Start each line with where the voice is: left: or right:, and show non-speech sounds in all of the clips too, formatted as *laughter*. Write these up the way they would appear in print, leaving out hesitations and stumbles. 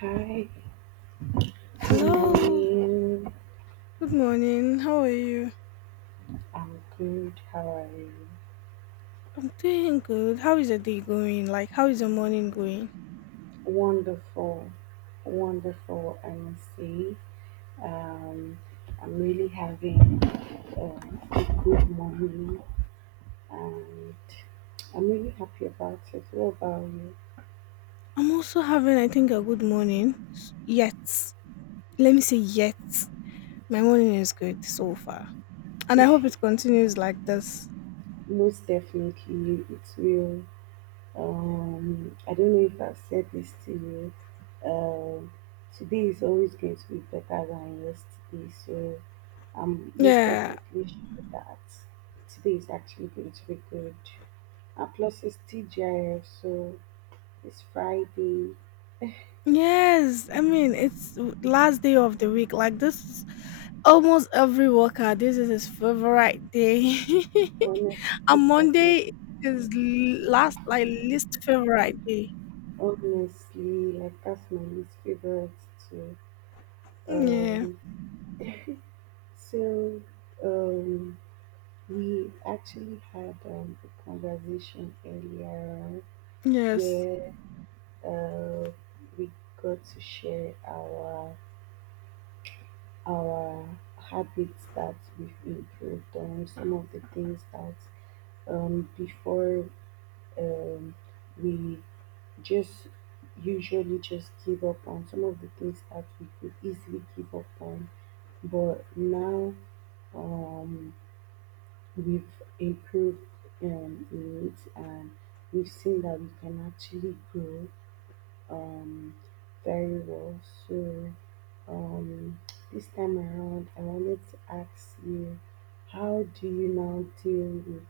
right: Hi, good
left: Hello,
right: morning.
left: good morning. How are you?
right: I'm good. How are you?
left: I'm doing good. How is the day going? Like, how is the morning going?
right: Wonderful, wonderful. I must say, um, I'm really having uh, a good morning, and I'm really happy about it. What about
left: I'm also having, I think, a good morning. Yet, let me say, yet, my morning is good so far, and I
right: you?
left: hope it continues like this.
right: *laughs* Most definitely, it will. I don't know if I've said this to you. Um, Today is always going to be better than yesterday, so I'm most
left: Yeah,
right: definitely sure that today is actually going to be good. And plus, it's TGIF, so it's Friday.
left: yes. I mean, it's last day of the week. Like, this is almost every worker. This is his favorite day,
right: Honestly,
left: *laughs* and
right: it's like my
left: Monday is last, like, least favorite day.
right: Honestly, like that's my least favorite too.
left: Yeah.
right: Um, *laughs* so um, we actually had a conversation earlier
left: Yes.
right: where uh, we got to share our habits that we've improved on, some of the things that before um, we just usually just give up on, some of the things that we could easily give up on, but now um, we've improved in it, and we've seen that we can actually grow um, very well. So um, this time around, I wanted to ask you, how do you now deal with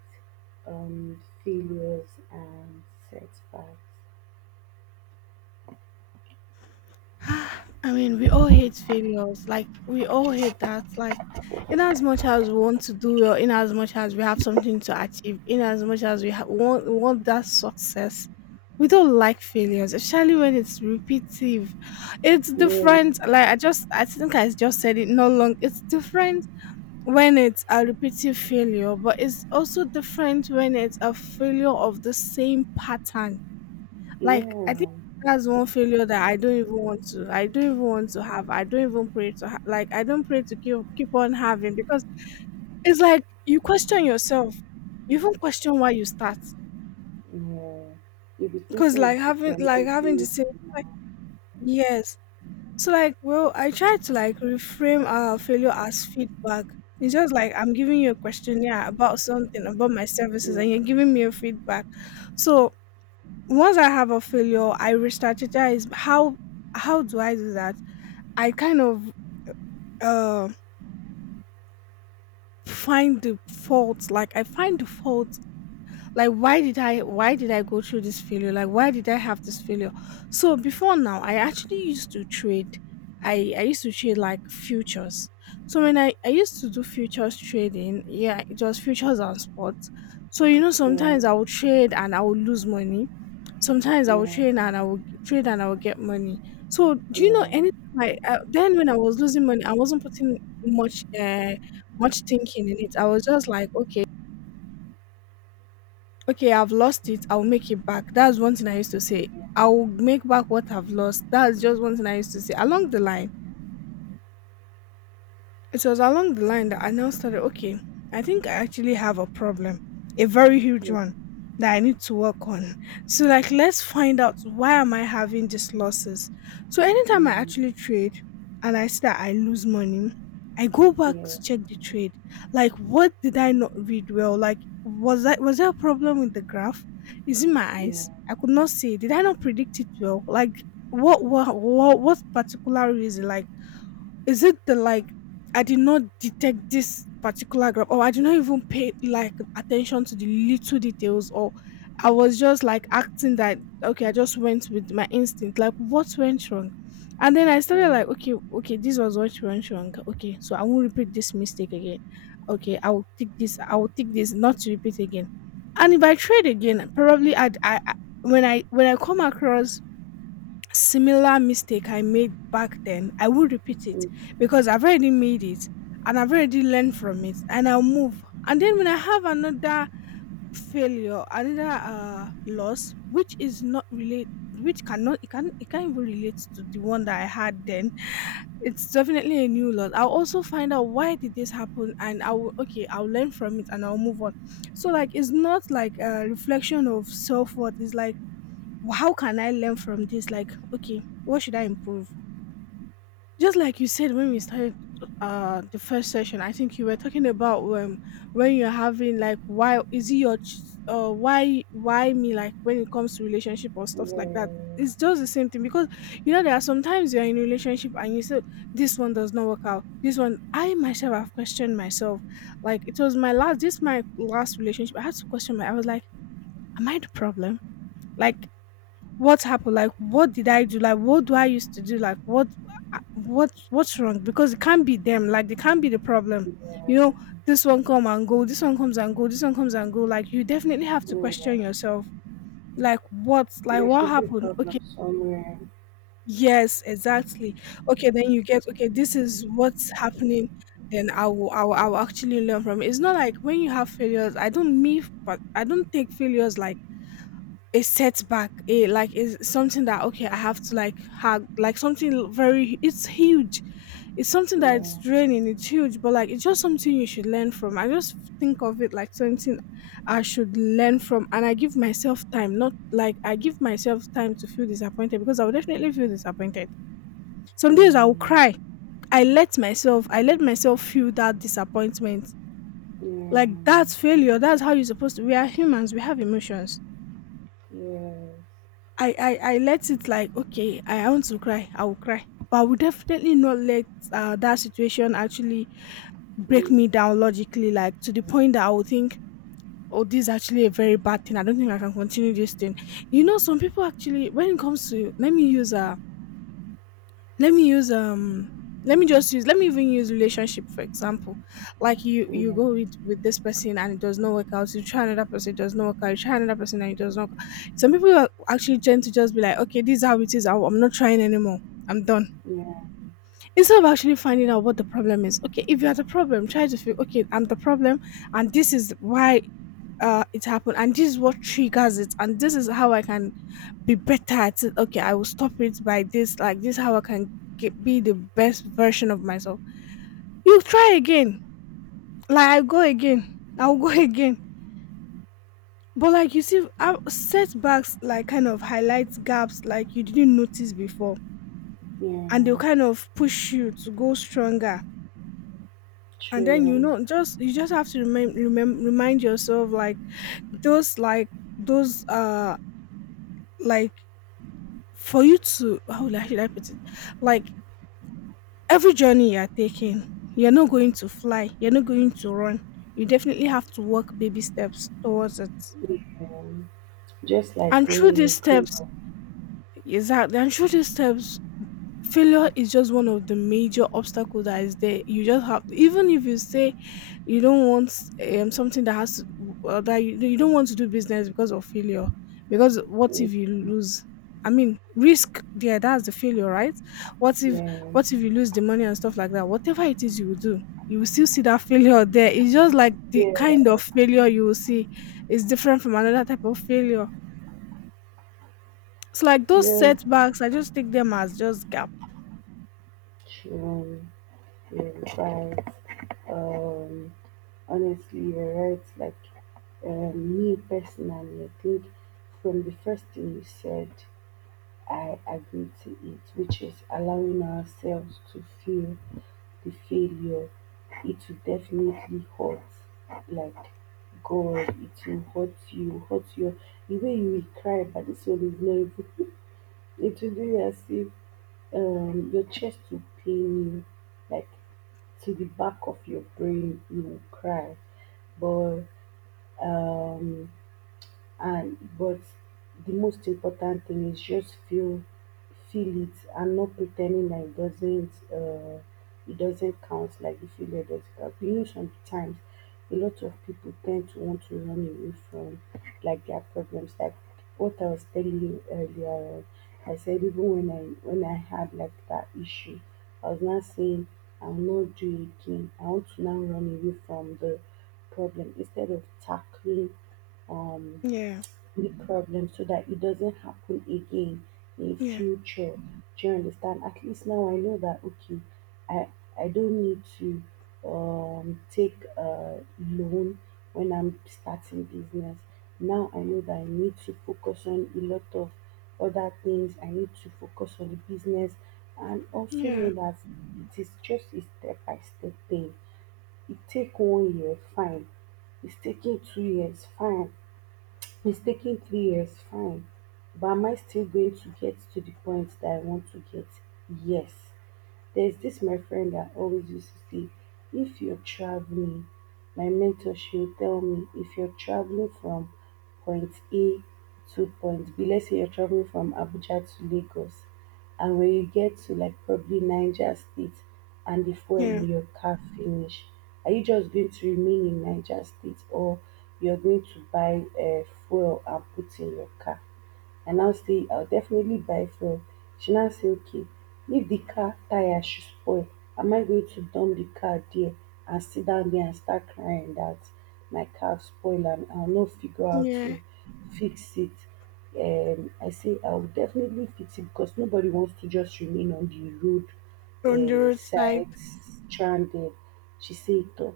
right: failures and setbacks?
left: *sighs* I mean, we all hate failures. Like, we all hate that. Like, in as much as we want to do well, in as much as we have something to achieve, in as much as we want that success, we don't like failures, especially when it's repetitive. It's
right: Yeah,
left: different. Like, I think I just said it no long. It's different when it's a repetitive failure, but it's also different when it's a failure of the same pattern. Like I think
right: yeah,
left: that's one failure that I don't even want to. I don't even want to have. I don't even pray to like I don't pray to keep on having, because it's like you question yourself. You even question why you start,
right: yeah. You'll be
left: because
right: thinking as
left: like
right: if
left: having
right: you're
left: like
right: not
left: having the
right: good
left: same,
right: enough.
left: like, yes. So, like, well, I try to like reframe our failure as feedback. It's just like I'm giving you a questionnaire about something about my services,
right: Yeah,
left: and you're giving me a feedback. So once I have a failure, I re-strategize, how do I do that? I kind of uh find the fault, like I find the fault like why did I go through this failure, like why did I have this failure? So before now, I actually used to trade. I used to trade like futures. So when I used to do futures trading, yeah, it was futures and sports. So you know,
right: yeah,
left: sometimes I would trade and I would lose money, sometimes i would
right: yeah,
left: trade and i would trade and I would get money. So, do you know,
right: yeah,
left: anything like, then when I was losing money, I wasn't putting much uh much thinking in it. I was just like, okay, okay, I've lost it, I'll make it back. That's one thing I used to
right: yeah,
left: say.
right: yeah,
left: I'll make back what I've lost. That's just one thing I used to say along the line. It was along the line that I now started, okay, I think I actually have a problem, a very huge
right: yeah.
left: one that I need to work on. So, like, let's find out, why am I having these losses? So anytime I actually
right: Mm.
left: trade and I see that I lose money, I go back
right: Yeah.
left: to check the trade. Like, what did I not read well? Like, was there a problem with the graph? Is it my
right: Yeah,
left: eyes? I could not see. Did I not predict it well? Like, what particular reason? Like, is it the like, I did not detect this particular grab, or I did not even pay like attention to the little details, or I was just like acting that, okay, I just went with my instinct. Like, what went wrong? And then I started
right: yeah,
left: like, okay, this was what went wrong. Okay, so I won't repeat this mistake again. Okay, I will take this not to repeat again. And if I trade again, probably I'd I when I when I come across similar mistake I made back then, I will repeat it,
right: yeah,
left: because I've already made it and I've already learned from it, and I'll move. And then when I have another failure, another loss, which is not relate, which cannot it can it can't even relate to the one that I had then. It's definitely a new loss. I'll also find out, why did this happen, and I will okay, I'll learn from it and I'll move on. So, like, it's not like a reflection of self worth, it's like, How can I learn from this? Like, okay, what should I improve?" Just like you said when we started the first session, I think you were talking about, when you're having, like, why is it your ch- why me, like when it comes to relationship or stuff like that. It's just the same thing, because you know there are sometimes you're in a relationship and you say this one does not work out. This one I myself have questioned myself. Like, it was my last, relationship. I had to question my I was like, am I the problem? Like, what happened? Like, what did I do? Like, what do I used to do? Like, what's wrong? Because it can't be them. Like, they can't be the problem. You know, this one come and go. This one comes and go. This one comes and go. Like, you definitely have to
right: yeah, yeah.
left: question yourself. Like, what? Like,
right: There
left: what
right: should be a
left: happened? Okay.
right: problem somewhere.
left: Yes, exactly. Okay, then you get, okay, this is what's happening. Then I will actually learn from it. It's not like when you have failures. I don't mean, but I don't take failures like a setback, a like is something that, okay, I have to like have, like, something very, it's huge, it's something that,
right: Yeah,
left: it's draining, it's huge, but like it's just something you should learn from. I just think of it like something I should learn from, and I give myself time, not like I give myself time to feel disappointed, because I will definitely feel disappointed. Some
right: yeah,
left: days I will cry. I let myself feel that disappointment.
right: yeah,
left: Like, that's failure, that's how you're supposed to. We are humans, we have emotions.
right: yes,
left: I let it, like, okay, I want to cry, I will cry, but I will definitely not let, that situation actually break me
right: yeah,
left: down logically, like to the point that I will think, oh, this is actually a very bad thing, I don't think I can continue this thing. You know, some people actually, when it comes to, let me use um let me even use relationship for example. Like, you go
right: yeah,
left: with this person, and it does not work out, you try another person, it does not work out, you try another person, and it does not. Some people are actually tend to just be like, okay, this is how it is, I'm not trying anymore, I'm done.
right: yeah.
left: Instead of actually finding out what the problem is, okay, if you are the problem, try to feel, okay, I'm the problem, and this is why it happened, and this is what triggers it, and this is how I can be better at it. Okay, I will stop it by this. Like this, how I can be the best version of myself. You try again. Like, I go again. I'll go *laughs* again. But like, you see, setbacks like kind of highlights gaps like you didn't notice before,
right: Yeah.
left: and they'll kind of push you to go stronger. And then, you
right: True.
left: know, just, you just have to remind yourself, like, those like those like for you to, how would should I put it, like, every journey you are taking, you're not going to fly, you're not going to run. You definitely have to walk baby steps towards it.
right: Yeah. Just like
left: And
right: when
left: through these
right: you grow
left: steps,
right: up.
left: exactly, and through these steps, failure is just one of the major obstacles that is there. You just have, even if you say you don't want, something that has to, that you don't want to do business because of failure, because what if you lose, I mean, risk there, that's the failure, right? what if
right: Yeah,
left: what if you lose the money and stuff like that, whatever it is you will do, you will still see that failure there. It's just like the
right: yeah,
left: kind of failure you will see is different from another type of failure. It's like those
right: yeah.
left: setbacks, I just take them as just gap.
right: True. You're right. Um, Honestly, you're right. Like, me personally, I think from the first thing you said, I agree to it, which is allowing ourselves to feel the failure. It will definitely hurt. Like, God, it will hurt you, hurt your, the way you will cry, but this one is not even, *laughs* it will be as if your chest will pain you, like to the back of your brain you will cry. But um but the most important thing is just feel it, and not pretending that it doesn't, it doesn't count, like the failure doesn't count. You know, sometimes a lot of people tend to want to run away from, like, their problems, like what I was telling you earlier on. I said, even when I had like that issue, I was not saying I'll not do it again. I want to now run away from the problem instead of tackling um
left: Yeah,
right: the problem so that it doesn't happen again in
left: yeah.
right: future. Do you understand? At least now I know that, okay, I I don't need to take a loan when I'm starting business. Now I know that I need to focus on a lot of other things. I need to focus on the business and also
left: Yeah,
right: know that it is just a step by step thing. It take one year, fine. It's taking 2 years, fine. Mistaking 3 years, fine. But am I still going to get to the point that I want to get? Yes. There's this my friend that always used to say, if you're traveling, my mentor, she would tell me, if you're traveling from point A to point B, let's say you're traveling from Abuja to Lagos, and when you get to like probably Niger State and the fuel
left: yeah,
right: in your car finish, are you just going to remain in Niger State, or you're going to buy fuel and put in your car? I now say I'll definitely buy fuel. She now say, okay, if the car tire should spoil, am I going to dump the car there and sit down there and start crying that my car spoil, and I'll not figure out
left: yeah.
right: to fix it? I say I'll definitely fix it, because nobody wants to just remain on the road
left: On the roadside.
right: side, stranded. She said, "Toh,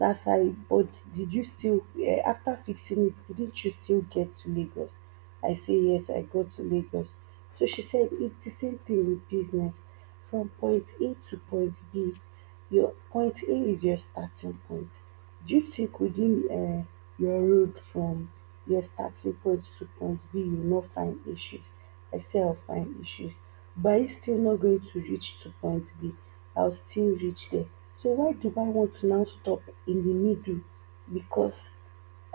right: that's how. But did you still, after fixing it? Didn't you still get to Lagos?" I say yes, I go to Lagos. So she said, it's the same thing with business. From point A to point B, your point A is your starting point. Do you think within your road from your starting point to point B, you will not find issues? I say I'll find issues. But it's still not going to reach to point B. I'll still reach there. So why do I want to now stop in the middle? Because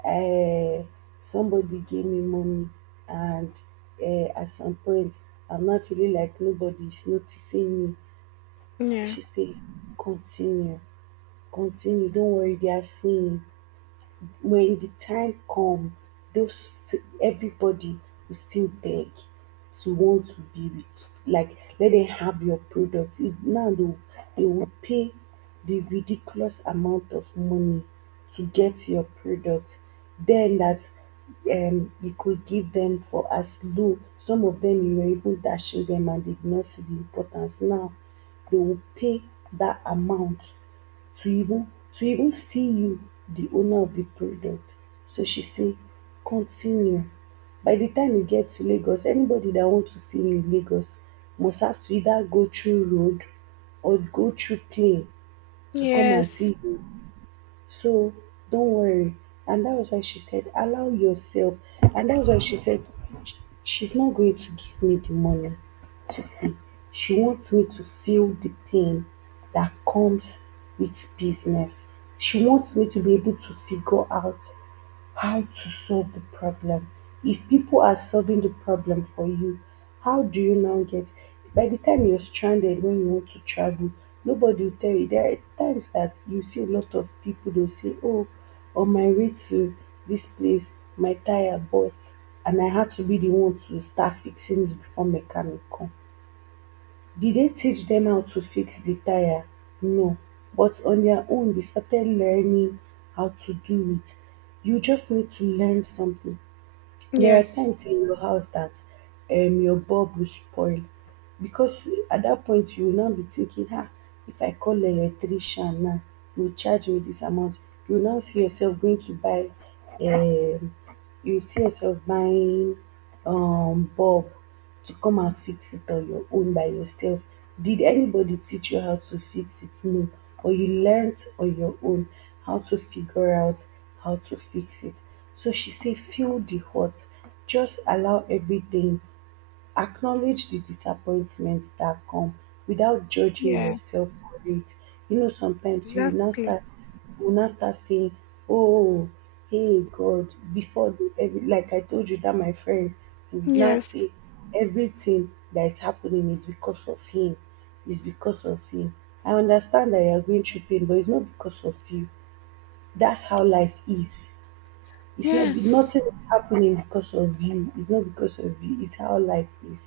right: uh, somebody gave me money, and at some point, I'm not feeling like nobody's noticing me.
left: Yeah.
right: She said, continue, continue, don't worry, they are seeing you. When the time come, those, everybody will still beg to want to be with, like, let them have your product is now. They will, they will pay the ridiculous amount of money to get your product. Then that you could give them for as low, some of them you were even dashing them and they did not see the importance, now they will pay that amount to even, to even see you, the owner of the product. So she say, continue. By the time you get to Lagos, anybody that want to see you in Lagos must have to either go through road or go through plane to come and
left: Yes.
right: see you. So don't worry. And that was why she said, allow yourself. And that was why she said, "Sh- she's not going to give me the money. She wants me to feel the pain that comes with business. She wants me to be able to figure out how to solve the problem. If people are solving the problem for you, how do you now get?" By the time you're stranded when you want to travel, nobody will tell you. There are times that you see a lot of people, they'll say, oh, on my way to this place, my tire burst, and I had to be the one to start fixing it before mechanic come. Did they teach them how to fix the tyre? No, but on their own they started learning how to do it. You just need to learn something. There are
left: Yes.
right: times in your house that your bulb will spoil, because at that point you will now be thinking, ah, if I call electrician now, he will charge me this amount. You will now see yourself going to buy, um, you see yourself buying bulb to come and fix it on your own by yourself. Did anybody teach you how to fix it? No. Or you learnt on your own how to figure out how to fix it. So she said, feel the hurt. Just allow everything, acknowledge the disappointment that come without judging
left: Yeah.
right: yourself for it. You know, sometimes you will now
left: Exactly.
right: start, you will now start saying, oh, hey God, before the every, like I told you that my friend, he would now
left: Yes.
right: say, everything that is happening is because of him, is because of him. I understand that you are going through pain, but it's not because of you. That's how life is. It's not be,
left: Yes.
right: nothing is happening because of you. It's not because of you. It's how life is.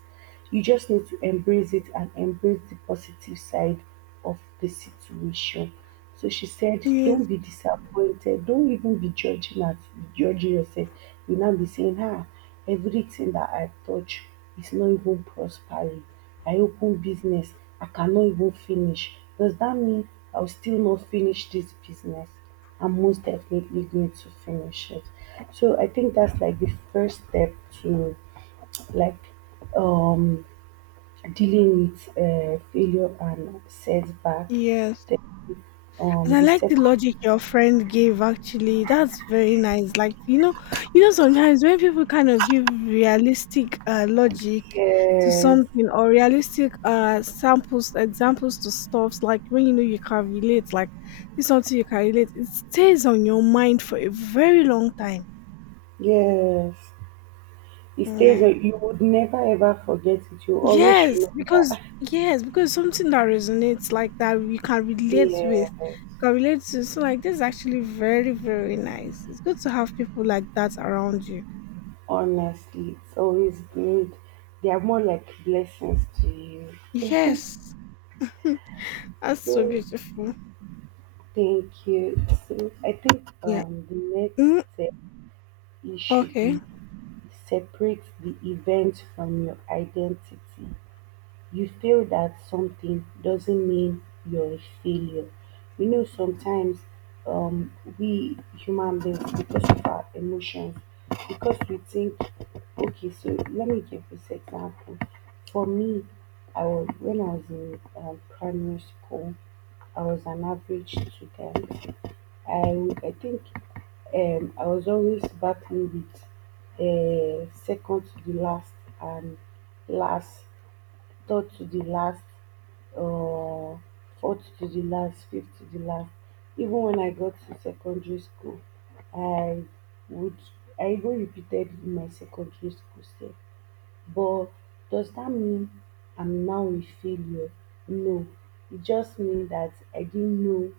right: You just need to embrace it and embrace the positive side of the situation. So she said, don't
left: Yes.
right: be disappointed. Don't even be judging at, judging yourself. You now be saying, ah, everything that I touch is not even prospering. I open business, I cannot even finish. Does that mean I'll still not finish this business? I'm most definitely going to finish it. So I think that's like the first step to, like, um dealing with failure and setback.
left: Yes.
right: The,
left: And I
right: the
left: like the
right: second.
left: logic your friend gave, actually. That's very nice. Like, you know, sometimes when people kind of give realistic logic to
right: Yes.
left: something, or realistic samples, examples to stuffs, like when you know you can relate, like, this is something you can relate, it stays on your mind for a very long time.
right: Yes, it stays,
left: Yeah.
right: you would never ever forget it. You always
left: Yes, because
right: remember.
left: something that resonates like that you can relate with,
right: Yes,
left: can relate to. So, like, this is actually very, very nice. It's good to have people like that around you.
right: honestly, it's always good. They are more like blessings to you. *laughs*
left: Yes. That's so
right: So,
left: beautiful.
right: thank you. So I think,
left: Yeah.
right: the next
left: Mm,
right: step, it should
left: okay.
right: be, separate the event from your identity. You feel that something doesn't mean you're a failure. You know, sometimes, um, we human beings, because of our emotions, because we think, okay, so let me give this example. For me, I was when I was in primary school, I was an average student. I think, I was always battling with, second to the last, and last, third to the last, uh, fourth to the last, fifth to the last. Even when I got to secondary school, I would, I even repeated in my secondary school self. But does that mean I'm now a failure? No. It just means that I didn't know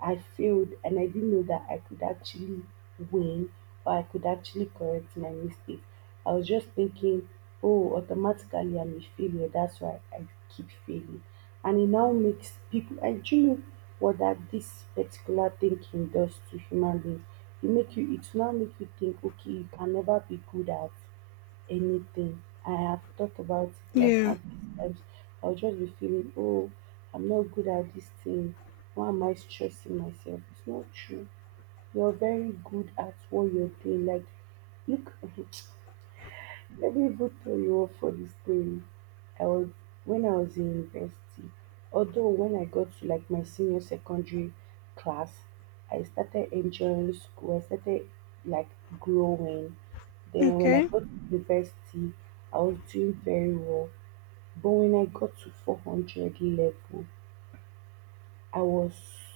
right: I failed, and I didn't know that I could actually win, or I could actually correct my mistake. I was just thinking, oh, automatically I'm a failure. That's why I keep failing. And it now makes people, and do you know what that this particular thinking does to human beings? It make you, it now make you think, okay, you can never be good at anything. I have talked about it like
left: Yeah.
right: countless times. I'll just be feeling, oh, I'm not good at this thing. Why am I stressing myself? It's not true. You're very good at what you're doing. Like, look, *laughs* let me put you up for this thing. I was when I was in university. Although when I got to like my senior secondary class, I started enjoying school. I started like growing. Then when I
left: Okay.
right: got to university, I was doing very well. But when I got to 400 level, I was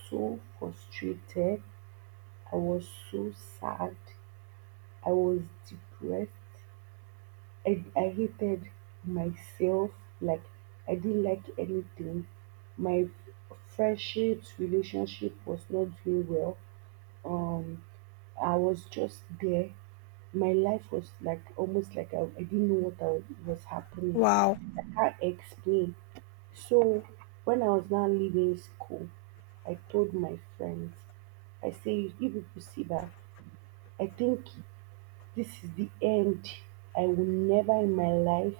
right: so frustrated. I was so sad. I was depressed. I hated myself. Like I didn't like anything. My friendships, relationship was not doing well. Um, I was just there. My life was like almost like I didn't know what I, was happening.
left: Wow.
right: I can't explain. So when I was now leaving school, I told my friends, I say, if you could see that, I think this is the end. I will never in my life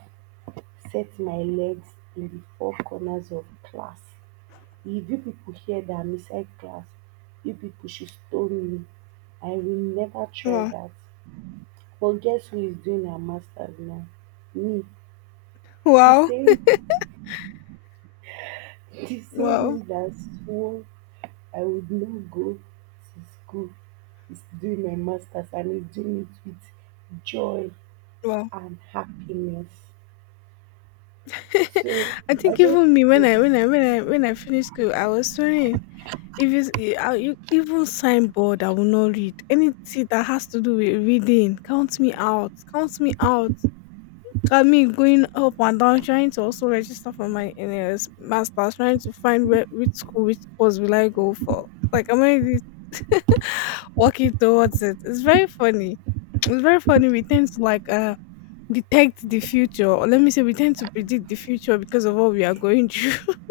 right: set my legs in the four corners of class. If you people hear that I'm inside class, you people should stone me. I will never try
left: Wow.
right: that. But guess who is doing her masters now? Me. The
left: Wow.
right: same *laughs* the
left: Wow.
right: same me that swore I would not go to school is doing my masters and is doing it with joy
left: Wow.
right: and happiness.
left: *laughs*
right: So
left: I
right: I
left: think
right: just
left: even me when
right: feel
left: I finished school, I was 20. If it's e I e even signboard I will not read. Anything that has to do with reading, count me out, count me out. Got me going up and down trying to also register for my NLS master's, trying to find where which school, which course will I go for. Like I am already *laughs* really working towards it. It's very funny. It's very funny. We tend to detect the future, or let me say we tend to predict the future because of what we are going through. *laughs*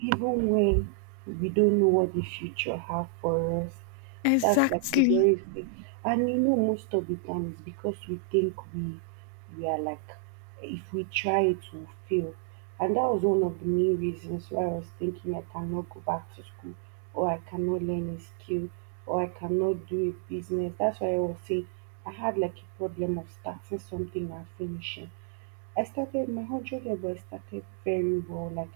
right: even when we don't know what the future have for us, that's like a
left: Exactly.
right: very big. And you know, most of the time it's because we think we are like, if we try it, will fail. And that was one of the main reasons why I was thinking I cannot go back to school, or I cannot learn a skill, or I cannot do a business. That's why I was saying I had like a problem of starting something and finishing. I started my 100 level. I started very well, like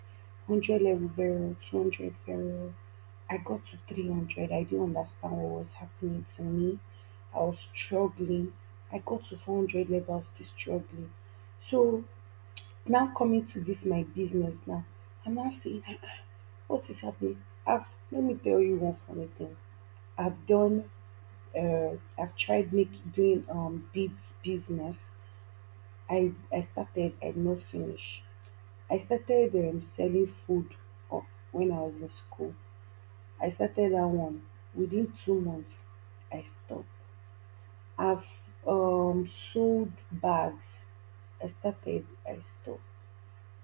right: 100 level very well, 200 very well. I got to 300. I didn't understand what was happening to me. I was struggling. I got to 400 level. I was still struggling. So now coming to this my business now, I'm now seeing, "Ah, what is happening. I've let me tell you one funny thing. I've done. I've tried make doing beads business. I started. I did not finish. I started selling food o- when I was in school. I started that one. Within 2 months, I stopped. I've sold bags. I started, I stopped.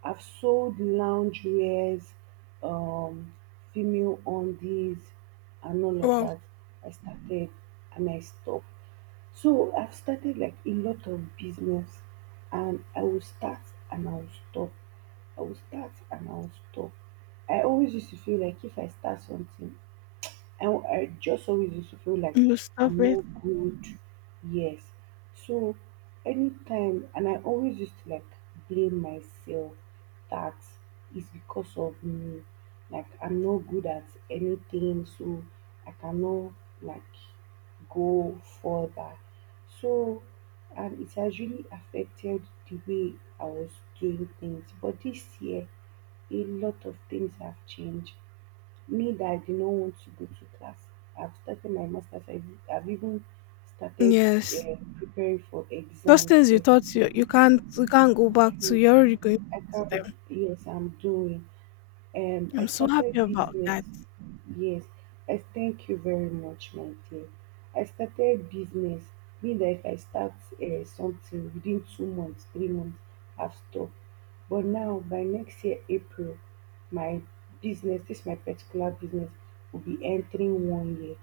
right: I've sold lounge wears, um, female undies, and all of
left: Wow.
right: that. I started and I stopped. So I've started like a lot of business and I will start and I will stop. I will start and I will stop. I always used to feel like if I start something, I just always used to feel like
left: You stop
right: I'm
left: it.
right: not good. Yes. So anytime, and I always used to like blame myself that it's because of me. Like I'm not good at anything, so I cannot like go further. So, and it has really affected the way I was doing things. But this year, a lot of things have changed. Me that I did not want to go to class. I've started my master's. I've even started
left: Yes.
right: preparing for
left: Those
right: exams.
left: things you
right: Sef.
left: thought you can't you can't go back to,
right: Do-
left: you're already going
right: I
left: back to
right: can't.
left: them.
right: Yes, I'm doing. I
left: I'm so happy
right: started
left: about
right: business.
left: that.
right: Yes, I thank you very much, my dear. I started business. Mean that if I start something within 2 months, 3 months, I've stopped. But now, by next year, April, my business, this my particular business, will be entering one year.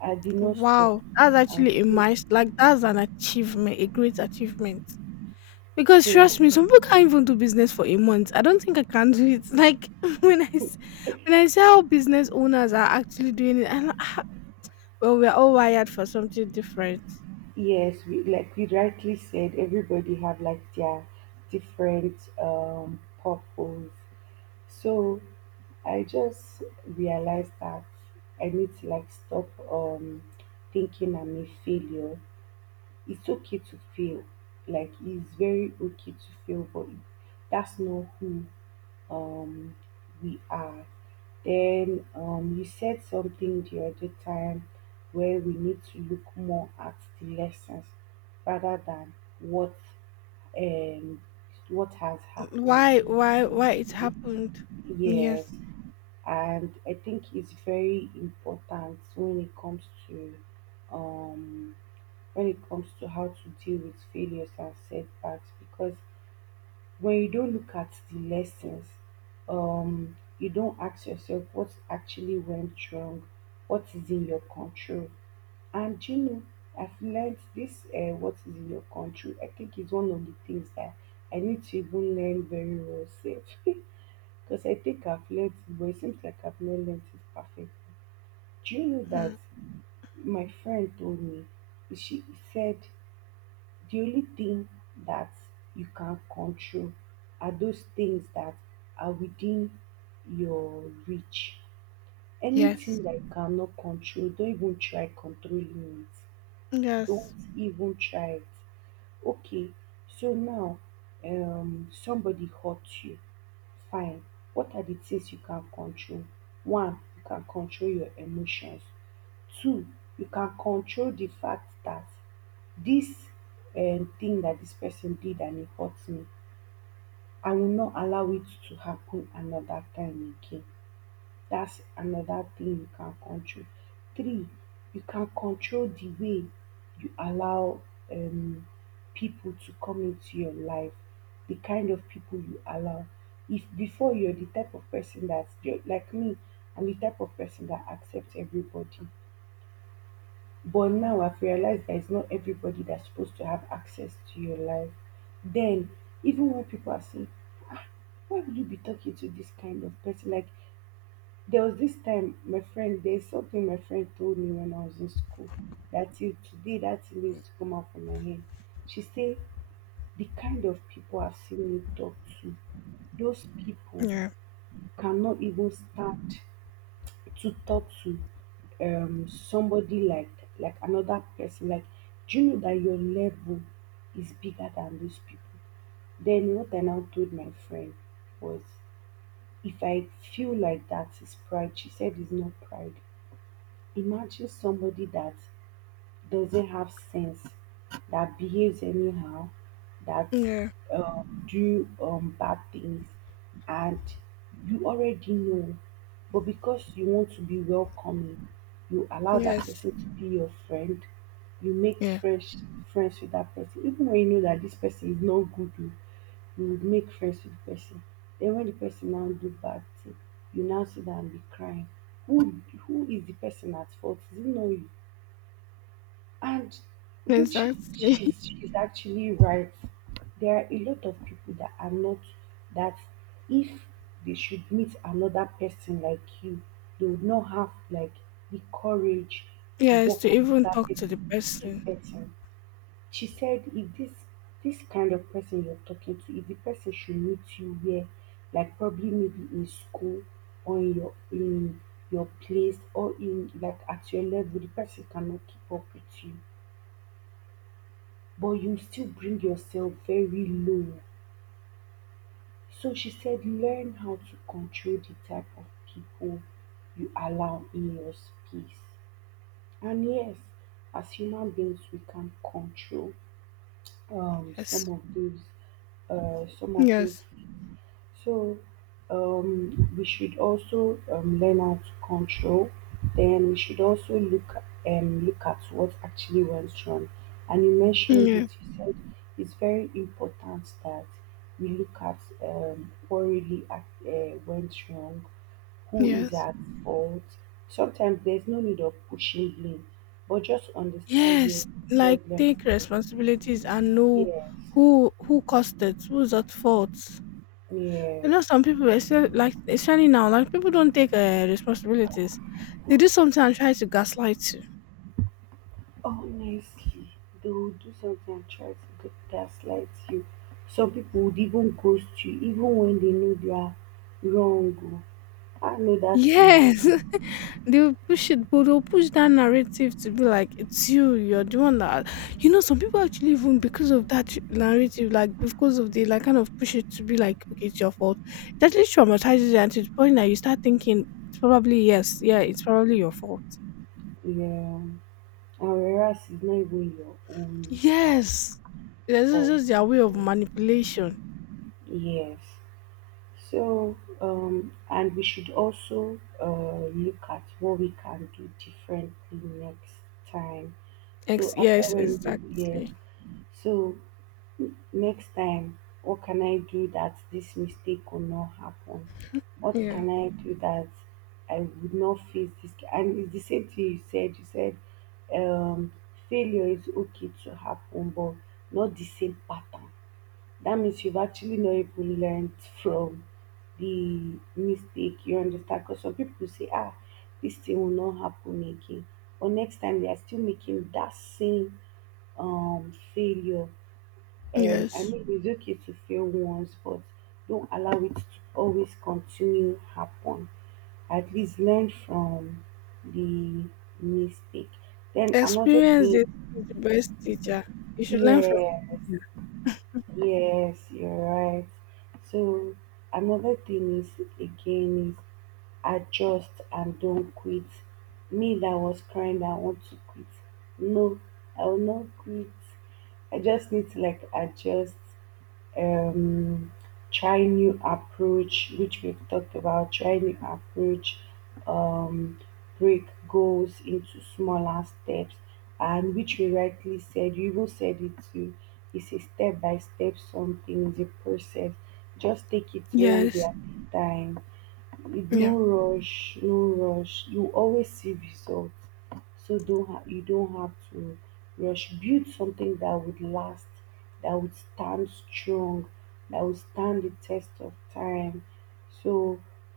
right: I did not stop.
left: Wow, that's
right: I'm
left: actually a
right: still
left: milest like, that's an achievement, a great achievement. Because trust
right: so
left: me, some people can't even do business for a month. I don't think I can do it. *laughs* Like when I s- when I see how business owners are actually doing it, I'm like, "Ah." Well, we're all wired for something different.
right: yes, we like you rightly said, everybody have like their different purpose. So I just realized that I need to like stop thinking I'm a failure. It's okay to fail. Like it's very okay to fail, but it- that's not who um we are. Then you said something the other time where we need to look more at the lessons rather than what um what has
left: Mm,
right: happened.
left: why, why it happened?
right: Yes,
left: Yes,
right: and I think it's very important when it comes to um, when it comes to how to deal with failures and setbacks because when you don't look at the lessons, you don't ask yourself what actually went wrong, what is in your control, and you know I've learned this what is in your control. I think is one of the things that I need to even learn very well. Safe. *laughs* Because I think I've learned it, but it seems like I've not learned it perfectly. Do you know that
left: mm,
right: my friend told me, she said, the only thing that you can control are those things that are within your reach.
left: yes,
right: Anything that you cannot control, don't even try controlling it. Don't
left: yes,
right: even try it. Okay, so now somebody hurt you, fine. What are the things you can control? One, you can control your emotions. Two, you can control the fact that this thing that this person did and it hurt me, I will not allow it to happen another time again. That's another thing you can control. Three, you can control the way you allow um, people to come into your life, the kind of people you allow. If before you're the type of person that, you're, like me, I'm the type of person that accepts everybody. But now I've realized that it's not everybody that's supposed to have access to your life. Then, even when people are saying, ah, why would you be talking to this kind of person? Like, there was this time my friend, there's something my friend told me when I was in school that till today that thing needs
left: mm,
right: to come out from my head. She said, the kind of people I've seen you talk to, those people
left: yeah,
right: cannot even stand to talk to somebody like another person. Like, do you know that your level is bigger than those people? Then what I now told my friend was if I feel like that is pride, she said it's not pride, imagine somebody that doesn't have sense, that behaves anyhow, that
left: yeah,
right: do bad things, and you already know. But because you want to be welcoming, you allow that
left: yes,
right: person to be your friend. You make
left: yeah,
right: fresh friends with that person, even when you know that this person is not good. Oh, you would make friends with the person. Then when the person now do bad thing, you now sit down and be crying. Who who is the person at fault? Is it not you? And which
left: exactly. *laughs*
right: she's actually right. There are a lot of people that are not that if they should meet another person like you, they would not have like the courage to
left: Yes,
right: walk
left: to
right: up to
left: even
right: that
left: talk to the
right: person to
left: person.
right: person. She said if this this kind of person you're talking to, if the person should meet you where, like probably maybe in school or in your place or in like at your level, the person cannot keep up with you but you still bring yourself very low. So she said, learn how to control the type of people you allow in your space. And yes, as human beings, we can control some
left: Yes,
right: of those, some of those.
left: yes,
right: So we should also learn how to control. Then we should also look look at what actually went wrong. And you mentioned
left: yeah,
right: it. You said it's very important that we look at what really went wrong, who is
left: yes.
right: at fault. Sometimes there's no need of pushing blame, but just understand where
left: Yes,
right: the
left: like
right: problem
left: take
right: is.
left: responsibilities and know
right: Yes,
left: who caused it, who's at fault. I
right: yes.
left: know some people, especially especially now, like people don't take responsibilities. They do something and try to gaslight you.
right: Honestly, they will do something and try to gaslight you. Some people would even ghost you, even when they know they are wrong. Oh. I know that thing.
left: Yes. *laughs* They will push it, but they'll push that narrative to be like, it's you, you're the one that, you know, some people actually even because of that narrative, like because of the kind of push it to be like, okay, it's your fault. It actually traumatizes you, and to the point that you start thinking, it's probably yes, yeah, it's probably your fault.
right: Yeah, and whereas it's not even your own
left: Yes, this is
right: fault.
left: just their way of manipulation.
right: Yes. So, and we should also look at what we can do differently next time. So,
left: Ex-
right: after
left: yes,
right: when, yes,
left: exactly.
right: so next time, what can I do that this mistake will not happen? What
left: Yeah.
right: can I do that I would not face this? And it's the same thing you said. You said um, failure is okay to happen, but not the same pattern, that means you've actually not even learned from the mistake. You understand? Because some people say, ah, this thing will not happen again. But next time they are still making that same failure. I
left: Yes.
right: mean, it's okay to fail once, but don't allow it to always continue happen. At least learn from the mistake. Then another
left: Experience this
right: thing,
left: is the best teacher. You should learn from.
right: yeah,
left: Mhm.
right: yes, you're right. So another thing is again is adjust and don't quit. Me that was crying that I want to quit. No, I will not quit. I just need to like adjust um, try new approach, which we've talked about, try new approach, um, break goals into smaller steps, and which you rightly said, you even said it too, it's a step by step something, it's a process. Just take it one day
left: Yes.
right: at a time. No
left: Yeah.
right: rush, no rush, you always see results, so don't ha- you don't have to rush. Build something that would last, that would stand strong, that would stand the test of time. So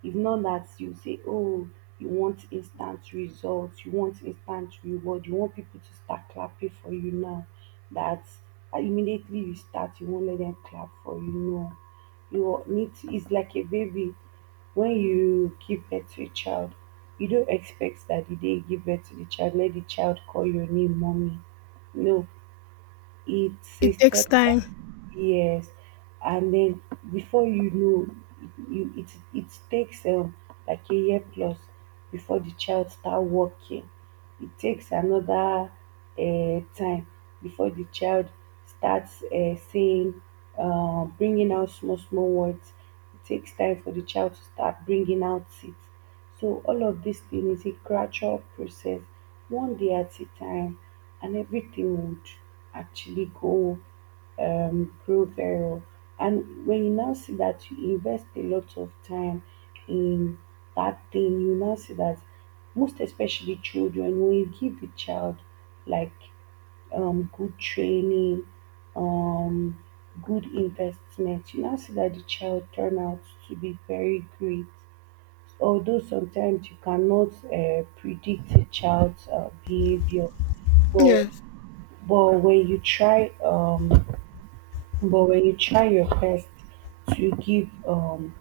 right: if not that you say, oh, you want instant results, you want instant reward, you want people to start clapping for you now, that immediately you start, you won't let them clap for you. No, you need to, it's like a baby. When you give birth to a child, you don't expect that the day you give birth to the child, let the child call your name mommy. No, it's a
left: It takes
right: step.
left: time.
right: Yes, and then before you know, you it it takes like a year plus before the child start walking. It takes another time before the child starts saying, bringing out small small words. It takes time for the child to start bringing out it. So all of this thing is a gradual process, one day at a time, and everything would actually go grow very well. And when you now see that you invest a lot of time in that thing, you now see that, most especially children, when you give the child like good training, um, good investment, you now see that the child turn out to be very great. Although sometimes you cannot predict a child's behavior, but
left: Yes.
right: but when you try um but when you try your best to give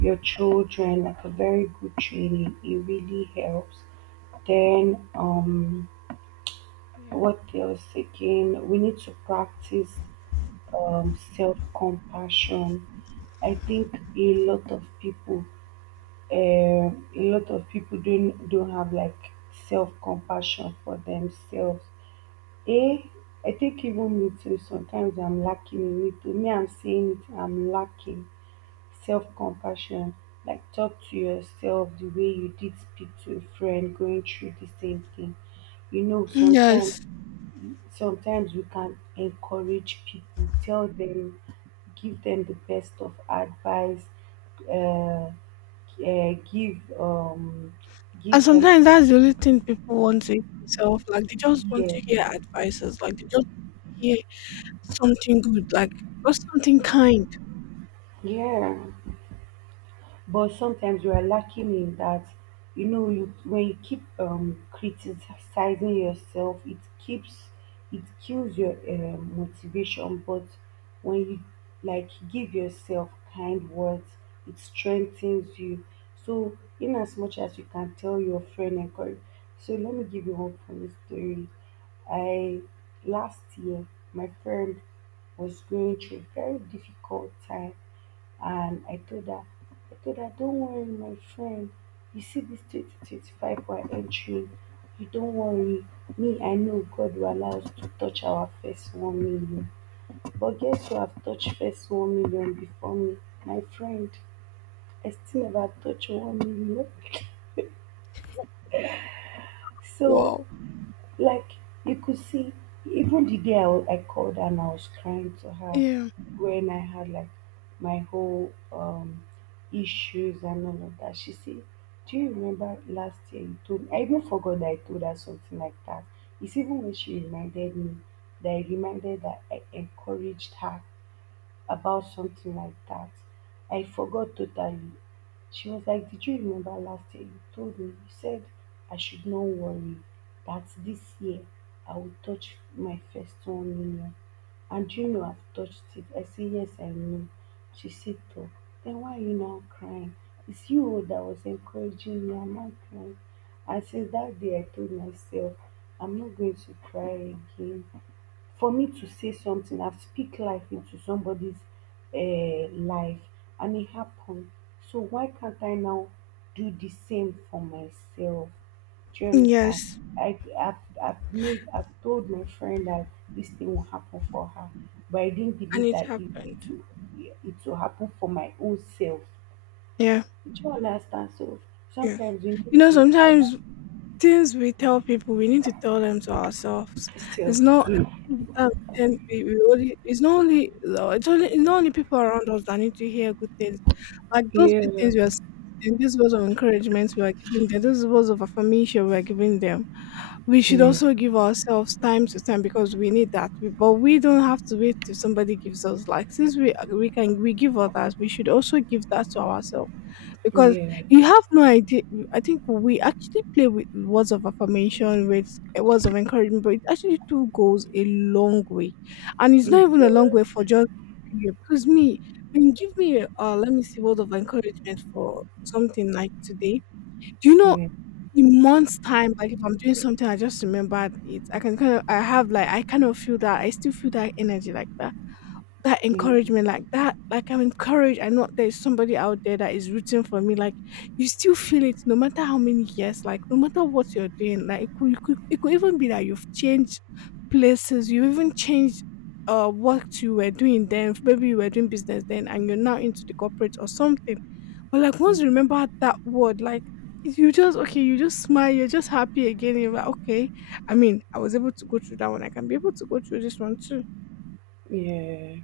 right: your children like a very good training, it really helps. Then
left: Yeah.
right: what else again, we need to practice self-compassion. I think a lot of people, uh, don't have like self-compassion for themselves. eh I think even me too, sometimes I'm lacking in it. To me, I'm saying it, I'm lacking. Self-compassion, like talk to yourself the way you did speak to a friend going through the same thing. You know, sometimes
left: Yes.
right: we can encourage people, tell them, give them the best of advice, uh, uh, give um,
left: And
right: give them.
left: sometimes that's the only thing people want to hear itself. Like they just want
right: Yeah,
left: to hear advices. Like they just hear something good, like or something kind.
right: yeah. But sometimes we are lacking in that. You know, you when you keep criticizing yourself, it kills your motivation. But when you, like, give yourself kind words, it strengthens you. So, in as much as you can tell your friend, and encourage. So, let me give you one funny story. I Last year, my friend was going through a very difficult time, and I told her, don't worry, my friend. You see this 2025 we're entering. You don't worry. Me, I know God will allow us to touch our first 1 million. But guess who have touched first 1 million before me? My friend. I still never touch 1 million. So,
left: Wow.
right: like you could see, even the day I called her and I was crying to her
left: Yeah.
right: when I had like my whole issues and all of that. She said, "Do you remember last year you told me?" I even forgot that I told her something like that. It's even when she reminded me that I reminded, that I encouraged her about something like that. I forgot totally. She was like, "Did you remember last year? You told me, you said I should not worry, that this year I will touch my first 1 million. And do you know I've touched it?" I say, "Yes, I know." She said, "Oh, then why are you now crying? It's you that was encouraging me. I'm not crying." And since that day, I told myself, I'm not going to cry again, for me to say something and speak life into somebody's life and it happened. So why can't I now do the same for myself? Do you understand?
left: Yes.
right: I, I've made, I've told my friend that this thing will happen for her, but I didn't
left: And
right: believe
left: it
right: that it, it,
left: happened.
right: will, it will happen for my own self.
left: Yeah.
right: Do you understand? So
left: Yes.
right: sometimes we
left: You
right: need
left: know,
right: to allow
left: sometimes things we tell people, we need to tell them to ourselves. It's
right: ourselves.
left: not that we, tend- we only, it's not only no, it's only it's not only people around us that need to hear good things. Like those good
right: Yeah,
left: things we are saying, these words of encouragement we are giving them, those words of affirmation we are giving them. We should
right: yeah,
left: also give ourselves time to time because we need that. But we don't have to wait till somebody gives us. Like since we can we give others, we should also give that to ourselves because
right: yes.
left: you have no idea. I think we actually play with words of affirmation, with words of encouragement, but it actually too goes a long way, and it's not
right: It
left: even a long
right: does.
left: way for just period. Because me, when you give me a let me see word of encouragement for something like today, do you know?
right: Yeah,
left: In months time, like if I'm doing something, I just remember it. I can kind of, I have like, I kind of feel that I still feel that energy like that, that
right: yeah.
left: encouragement like that, like I'm encouraged. I know there's somebody out there that is rooting for me, like you still feel it no matter how many years, like no matter what you're doing. Like it could even be that you've changed places. You even changed what you were doing then. Maybe you were doing business then and you're now into the corporate or something, but like once you remember that word, like you just okay, you just smile, you're just happy again. You're like, okay, I mean, I was able to go through that one, I can be able to go through this one too.
right: Yeah,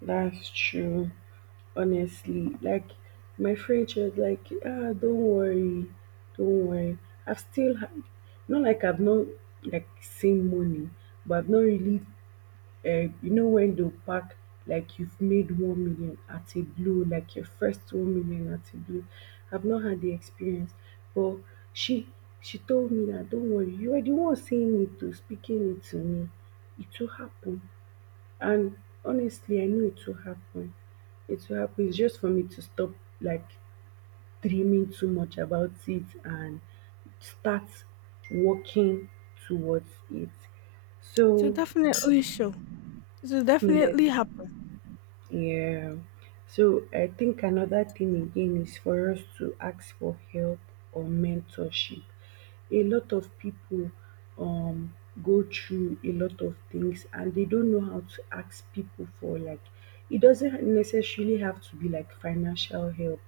right: that's true. Honestly, like my friend, she was like, "Ah, don't worry, don't worry. I've still not, like, I've not, like, seen money, but I've not really. You know, when they pack, like you've made 1 million at a blue, like your first 1 million at a blue. I've not had the experience, but she she told me that don't worry, you are the one saying it, to speaking it to me. It will happen." And honestly, I know it will happen. It will happen. It's just for me to stop, like, dreaming too much about it and start working towards it.
left: So
right: So
left: definitely sure. It will
right: yes,
left: definitely happen.
right: yeah. So I think another thing again is for us to ask for help or mentorship. A lot of people um go through a lot of things and they don't know how to ask people for, like, it doesn't necessarily have to be like financial help.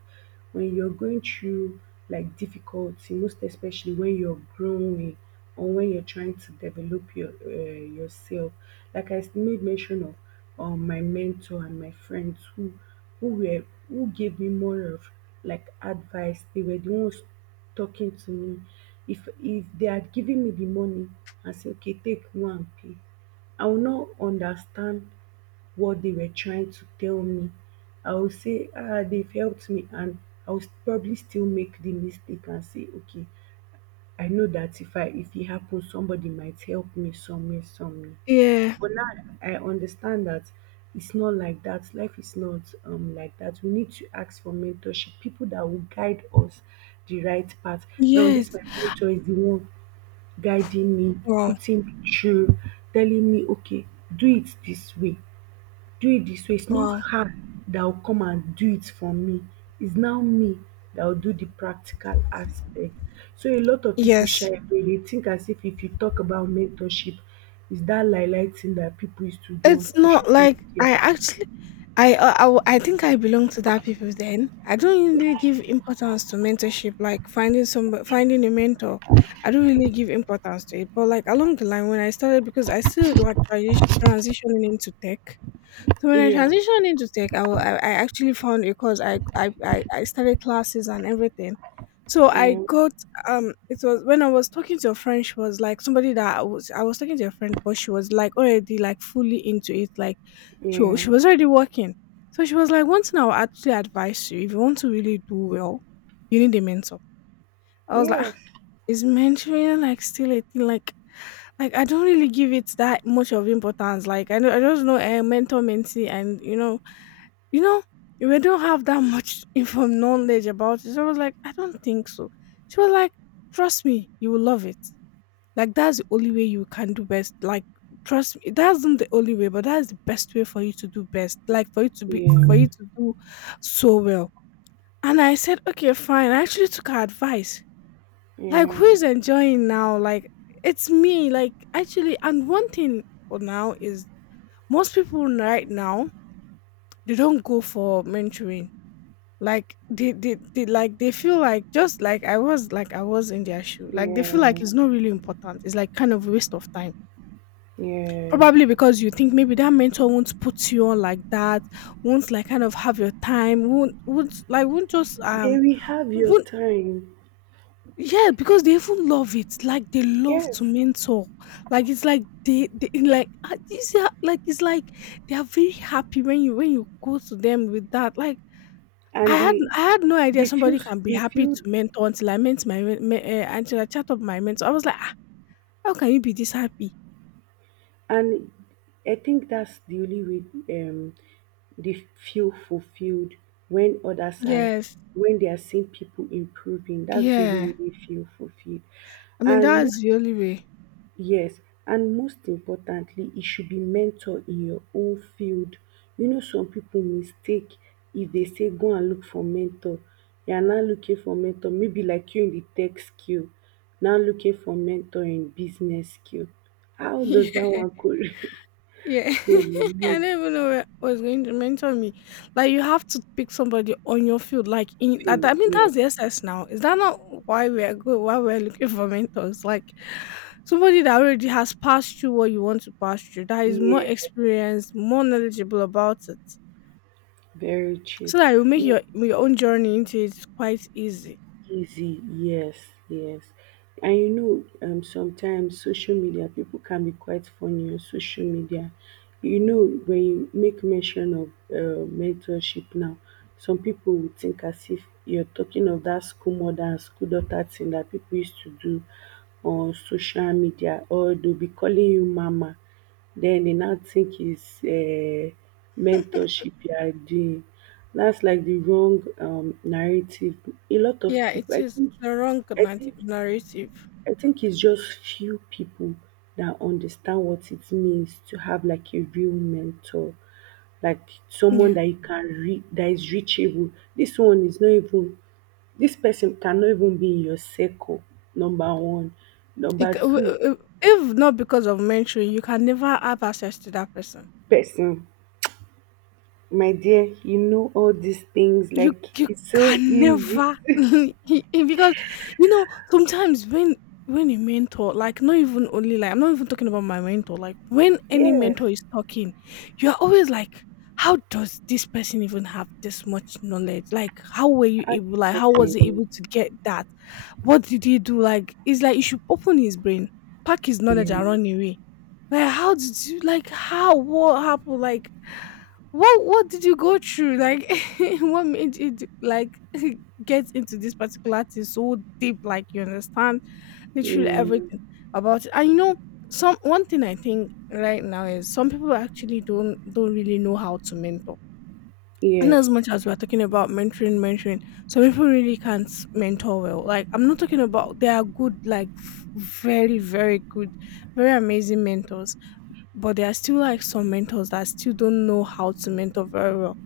right: When you're going through like difficulty, most especially when you're growing or when you're trying to develop your yourself, like I made mention of my mentor and my friends who were who gave me more of like advice, they were the ones talking to me. If they had given me the money and say, okay, take, go and pay, I will not understand what they were trying to tell me. I will say, ah, they've helped me, and I will probably still make the mistake and say, okay, I know that if it happens, somebody might help me somewhere, somewhere.
left: Yeah.
right: But now I understand that it's not like that. Life is not like that. We need to ask for mentorship, people that will guide us the right path. Now, this
left: Yes.
right: my mentor is the one guiding me,
left: Wow.
right: putting me through, telling me, okay, do it this way, do it this way. It's not
left: Wow.
right: her that will come and do it for me. It's now me that will do the practical aspect. So a lot of people shy
left: Yes.
right: away. They think as if you talk about mentorship, it's that lie lie thing that people used to do on
left: It's
right: social
left: not like I
right: media.
left: actually I think I belong to that people then. I don't really give importance to mentorship, like finding a mentor. I don't really give importance to it. But like along the line when I started, because I started like transitioning into tech. So when I
right: Yes,
left: transitioned into tech, I actually found a course. I started classes and everything. So I
right: yeah,
left: got. It was when I was talking to a friend. She was like somebody that I was. I was talking to a friend, but she was like already like fully into it. Like
right: yeah,
left: she was already working. So she was like, one thing I will actually advise you, if you want to really do well, you need a mentor. I was like,
right: yes,
left: "Ah, is mentoring like still a thing?" Like, I don't really give it that much of importance. Like I know, I just know a mentor mentee and you know, you know, we don't have that much *laughs* info knowledge about it. So I was like, I don't think so. She was like, trust me, you will love it. Like that's the only way you can do best. Like trust me, that's not the only way, but that's the best way for you to do best. Like for you to be
right: yeah,
left: for you to do so well. And I said, okay, fine. I actually took her advice. Like who
right: yeah,
left: is enjoying now? Like it's me. Like actually, and one thing for now is most people right now they don't go for mentoring. Like they like they feel like, just like I was in their shoe. Like they feel like it's
right: yeah,
left: not really important. It's like kind of a waste of time.
right: yes,
left: Probably because you think maybe that mentor won't put you on like that, won't like kind of have your time, won't like won't just
right: they will have your
left: won't
right: time.
left: yeah, because they even love it. Like they love
right: Yes,
left: to mentor. Like it's like they like ah, you see, like it's like they are very happy when you go to them with that. Like
right: and they
left: I had no idea
right: they feel
left: somebody
right: s-
left: can be
right: they
left: happy to
right: feel
left: mentor until I met my men me eh, until I chat up my mentor. I was like, "Ah, how can you be this happy?"
right: And I think that's the only way they feel fulfilled, when other side
left: Yes.
right: when they are seeing people improving. That's the only
left: Yeah.
right: way they feel fulfilled.
left: I mean,
right: And
left: that's
right: most
left: the only way.
right: yes, and most importantly, it should be mentor in your own field. You know, some people mistake, if they say go and look for mentor. You are now looking for mentor, maybe like you in the tech skill, now looking for mentor in business skill. How does that
left: *laughs*
right: one correlate? *laughs*
left: Yeah, yeah. *laughs* I do not
right: Coordinate
left: even know where was going to mentor me. Like, you have to pick somebody on your field, like, in that I
right: field.
left: mean,
right: Yes.
left: that's the essence now. Is that not why we are good? Why we're looking for mentors? Like somebody that already has passed through what you want to pass through, that is more
right: Yeah, yeah,
left: experienced, more knowledgeable about it.
right: very true.
left: So that you make
right: Not
left: your own journey into it quite easy.
right: easy. Yes, yes. And you know, sometimes social media people can be quite funny on social media. You know, when you make mention of mentorship now, some people would think as if you're talking of that school mother and school daughter thing that people used to do on social media, or they'll be calling you mama. Then they now think it's mentorship you are doing. That's like the wrong narrative. A lot of
left: Yeah,
right: people,
left: it is. It's a
right: I think,
left: narrative.
right: I think it's just few people that understand what it means to have like a real mentor, like someone
left: Yeah.
right: that you can read, that is reachable. This one is not even. This person cannot even be in your circle. Number one,
left: It,
right: number
left: c- w-
right: two,
left: w- If not because of mentoring, you can never have access to that person.
right: person. My dear, you know all these things.
left: You
right: Like
left: you
right: it's so
left: can
right: easy.
left: never *laughs* because you know sometimes when a mentor, like not even only like I'm not even talking about my mentor, like when any
right: Yes,
left: mentor is talking, you're always like, how does this person even have this much knowledge? Like how were you
right: add
left: able, like how was
right: person.
left: he able to get that, what did he do? Like it's like you should open his brain, pack his knowledge
right: Yeah,
left: and run away. Like how did you, like how, what happened, like what did you go through, like *laughs* *laughs* what made you do, like *laughs* get into this particular thing so deep? Like you understand literally
right: yeah,
left: everything about it. And you know, some one thing I think right now is some people actually don't really know how to mentor. And as
right: yes,
left: much as we're talking about mentoring, some people really can't mentor well. Like I'm not talking about they are good, like very very good, very amazing mentors, but there are still like some mentors that still don't know how to mentor very well.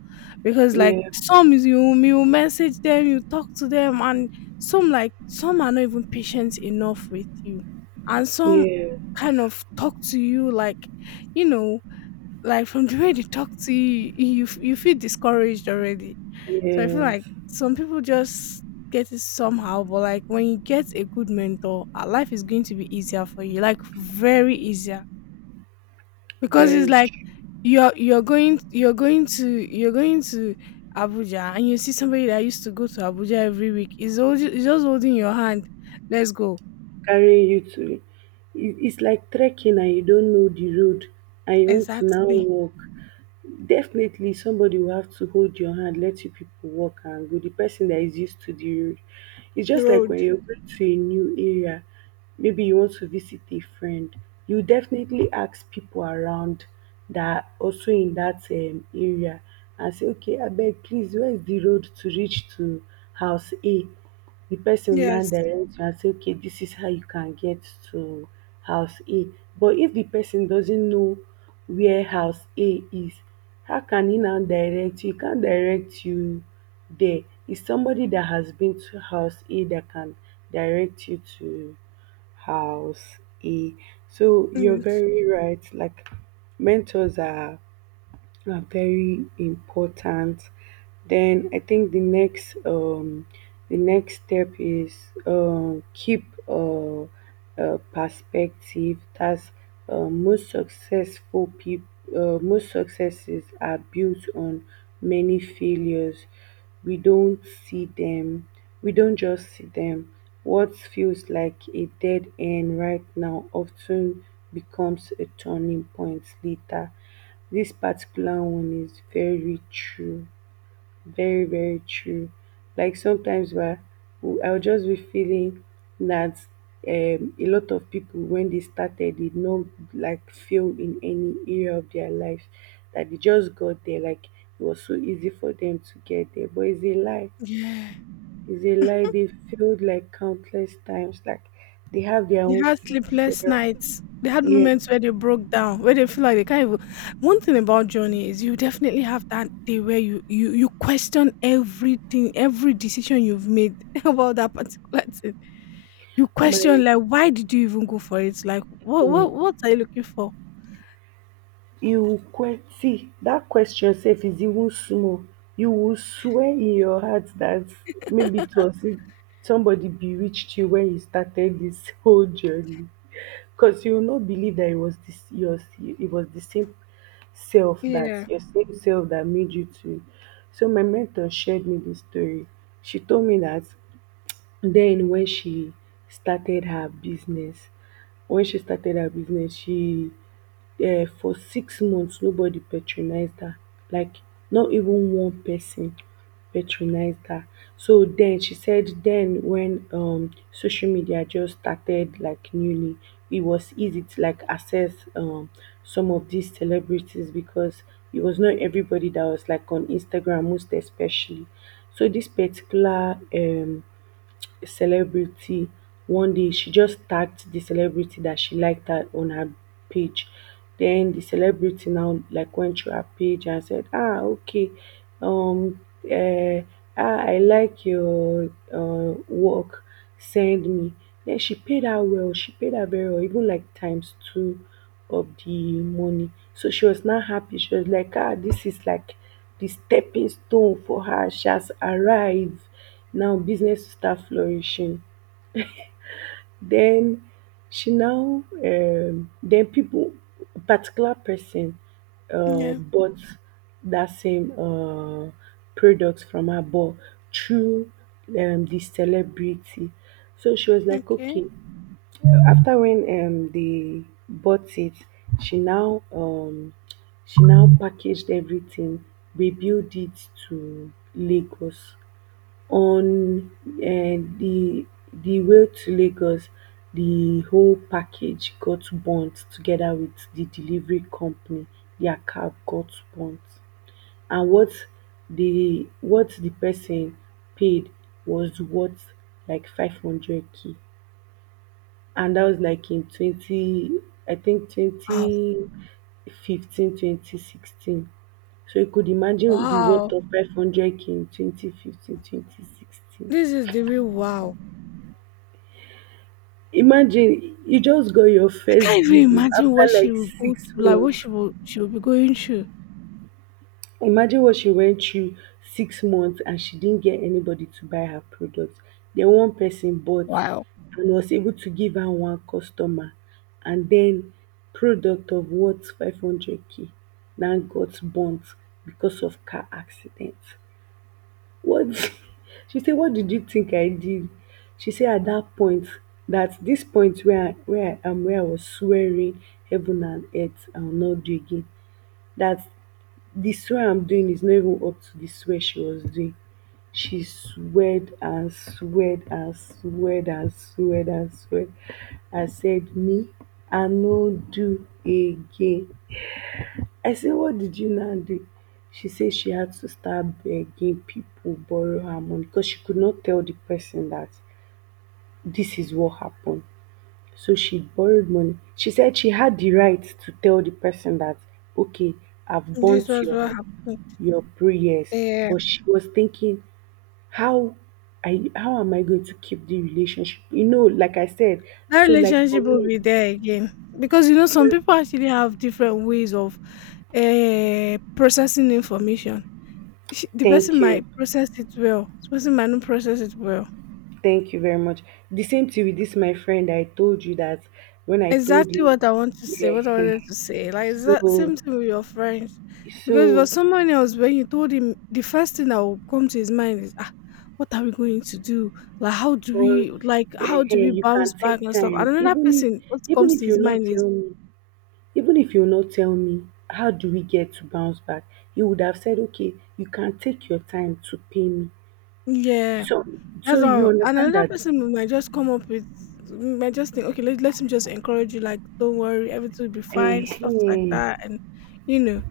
left: Because like
right: yeah,
left: some is you message them, you talk to them, and some, like some are not even patient enough with you, and some
right: yeah,
left: kind of talk to you like, you know, like from the way they talk to you, you feel discouraged already. So I feel like
right: yes.
left: some people just get it somehow, but like when you get a good mentor, life is going to be easier for you, like very easier, because it's
right: Very
left: like
right: true.
left: you're going to you're going to Abuja and you see somebody that used to go to Abuja every week is always, is just holding your hand. Let's go.
right: Carrying you to, it's like trekking and you don't know the road, and you want to now
left: Exactly.
right: walk. Definitely somebody will have to hold your hand, let you people walk and go. The person that is used to the road. It's just like
left: Road.
right: when you're going to a new area, maybe you want to visit a friend, you definitely ask people around that also in that area, and say, okay, I beg, please, where's the road to reach to house A? The person will now
left: Yes.
right: direct you and say, okay, this is how you can get to house A. But if the person doesn't know where house A is, how can he now direct you? He can't direct you there. It's somebody that has been to house A that can direct you to house A. So you're
left: Yes.
right: very right, like mentors are very important. Then I think the next step is keep perspective. That's most successful people. Most successes are built on many failures. We don't see them. We don't just see them. What feels like a dead end right now often becomes a turning point later. This particular one is very true, very, very true. Like sometimes where I'll just be feeling that a lot of people, when they started, did not like fail in any area of their life, that they just got there, like it was so easy for them to get there. But it's a lie,
left: Yeah.
right: it's a lie. They failed like countless times, like they have their
left: They
right: own
left: had sleepless
right: future.
left: nights. They had
right: Yeah,
left: moments where they broke down, where they feel like they can't even. One thing about journey is you definitely have that day where you you question everything, every decision you've made *laughs* about that particular thing. You
right: my.
left: question like, "Why did you even go for it?" Like,
right: Hmm.
left: what are you looking for?"
right: See that question sef is even small, you will swear in your heart that maybe it was it somebody bewitched you when you started this *laughs* whole journey. Because you will not believe that it was the same self
left: Yeah.
right: that made you to. So my mentor shared me this story. She told me that then when she started her business, she for 6 months nobody patronized her, like not even one person patronized her. So then she said, then when social media just started like newly, it was easy to like access some of these celebrities, because it was not everybody that was like on Instagram, most especially. So this particular celebrity, one day she just tagged the celebrity that she liked her on her page. Then the celebrity now like went through her page and said, okay, um uh, I like your work, send me. Then she paid her well, she paid her very well, even like times two of the money. So she was not happy. She was like, this is like the stepping stone for her, she has arrived. Now business start flourishing. Then she now then people, particular person
left: Yeah.
right: bought that same product from her, but through the celebrity. So she was like,
left: Okay.
right: okay. After when they bought it, she now um, she now packaged everything, rebuilt it to Lagos. On the di way to Lagos, the whole package got burnt together with the delivery company. Their cab got burnt, and what the person paid was worth like 500k k. And that was like in twenty, I think
left: Wow.
right: 2015, 2016. So you could imagine the worth
left: Wow.
right: of 500k k in 2015, 2016.
left: This is the real wow.
right: Imagine you just got your
left: I
right: first
left: can't
right: gig
left: even imagine
right: after
left: what she
right: like
left: will go
right: 6
left: through, like what
right: months.
left: she will be going through.
right: Imagine what she went through. 6 months and she didn't get anybody to buy her product. Then one person bought
left: Wow.
right: and was able to give her one customer, and then product of worth 500k now got burnt because of car accident. What *laughs* she said? "What did you think I did?" She said, "At that point, that this point where I was swearing heaven and earth, I will not do again, that the swear I'm doing is not even up to the swear she was doing." She sweared and sweared and sweared and sweared and sweared. I said, "Me, I no do again. I say, what did you now do?" She said she had to start begging people borrow her money, because she could not tell the person that this is what happened. So she borrowed money. She said she had the right to tell the person that, okay, I've
left: This
right: burnt
left: was what
right: your
left: happened.
right: prayers.
left: Yeah.
right: But she was thinking, how how am I going to keep the relationship? You know, like I said,
left: That
right: so like for
left: relationship will
right: me,
left: be there again. Because you know,
right: so
left: some
right: like,
left: people actually have different ways of processing information. The person
right: thank you.
left: might process it well, the person might not process it well.
right: Thank you very much. The same thing with this my friend I told you that when I told
left: Exactly
right: you,
left: what I want to say,
right: yeah.
left: what I wanted to say. Like, it's that
right: So,
left: same thing with your friends. Because for
right: so
left: someone else, when you told him, the first thing that will come to his mind is, ah, what are we going to do? Like, how do
right: or,
left: we, like, how do we
right: you
left: bounce
right: can take
left: back and stuff? And
right: time.
left: another person, what
right: Even
left: comes to
right: if
left: his mind is,
right: you not tell me how do we get to bounce back, you would have said, okay, you can take your time to pay me.
left: yeah,
right: So
left: that's
right: so you
left: all. And
right: understand
left: another
right: that
left: person will might just come up with, might just think, okay, let him just encourage you, like, don't worry, everything will be fine,
right: eh,
left: stuff like
right: eh.
left: that. And, you know,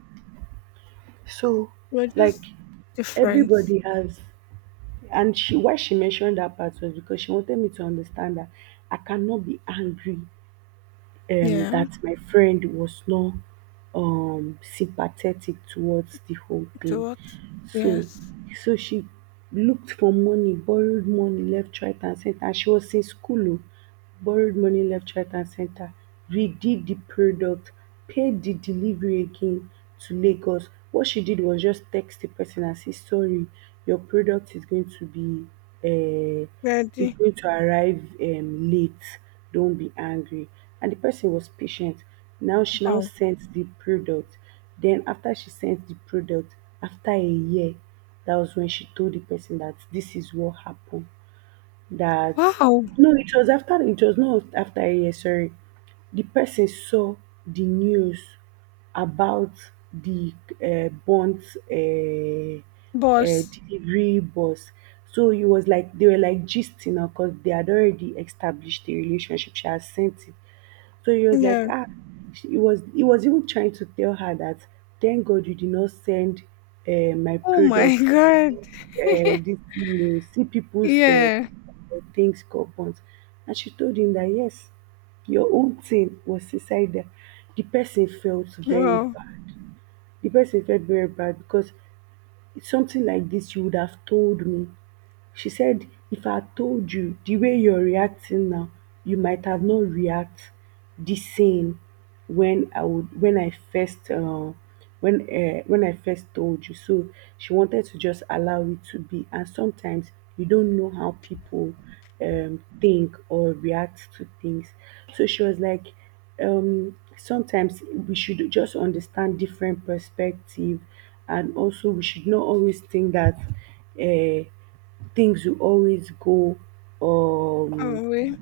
right: . So
left: we're
right: like
left: just different.
right: everybody has. And she why she mentioned that part was because she wanted me to understand that I cannot be angry
left: Yeah.
right: that my friend was not sympathetic towards the whole
left: To
right: thing.
left: what?
right: So,
left: Yes.
right: she looked for money, borrowed money left, right, and center. And she was in school, oh, borrowed money left, right, and center, redid the product, paid the delivery again to Lagos. What she did was just text the person and say, sorry, your product is going to be. Uh, it's
left: Ready.
right: going to arrive late. Don't be angry. And the person was patient. Now she now
left: Wow.
right: sent the product. Then after she sent the product, after a year, that was when she told the person that this is what happened, that
left: Wow.
right: no, it was after, it was not after a year, sorry. The person saw the news about the burnt uh, uh,
left: Boss.
right: delivery bus. So he was like, they were like gisting now, because they had already established a relationship. She had sent it. So he was like,
left: Yeah.
right: he was even trying to tell her that thank God you did not send my
left: Oh my
right: product,
left: god. *laughs*
right: this thing, see people's
left: Yeah.
right: things compound. And she told him that yes, your own thing was inside. The person felt very
left: Wow.
right: bad. The person felt very bad because it's something like this you would have told me. She said, if I told you the way you're reacting now, you might have not react the same when I first when I first told you. So she wanted to just allow it to be. And sometimes you don't know how people think or react to things. So she was like, sometimes we should just understand different perspective, and also we should not always think that. Uh, Things will always go um
left: Oh wait.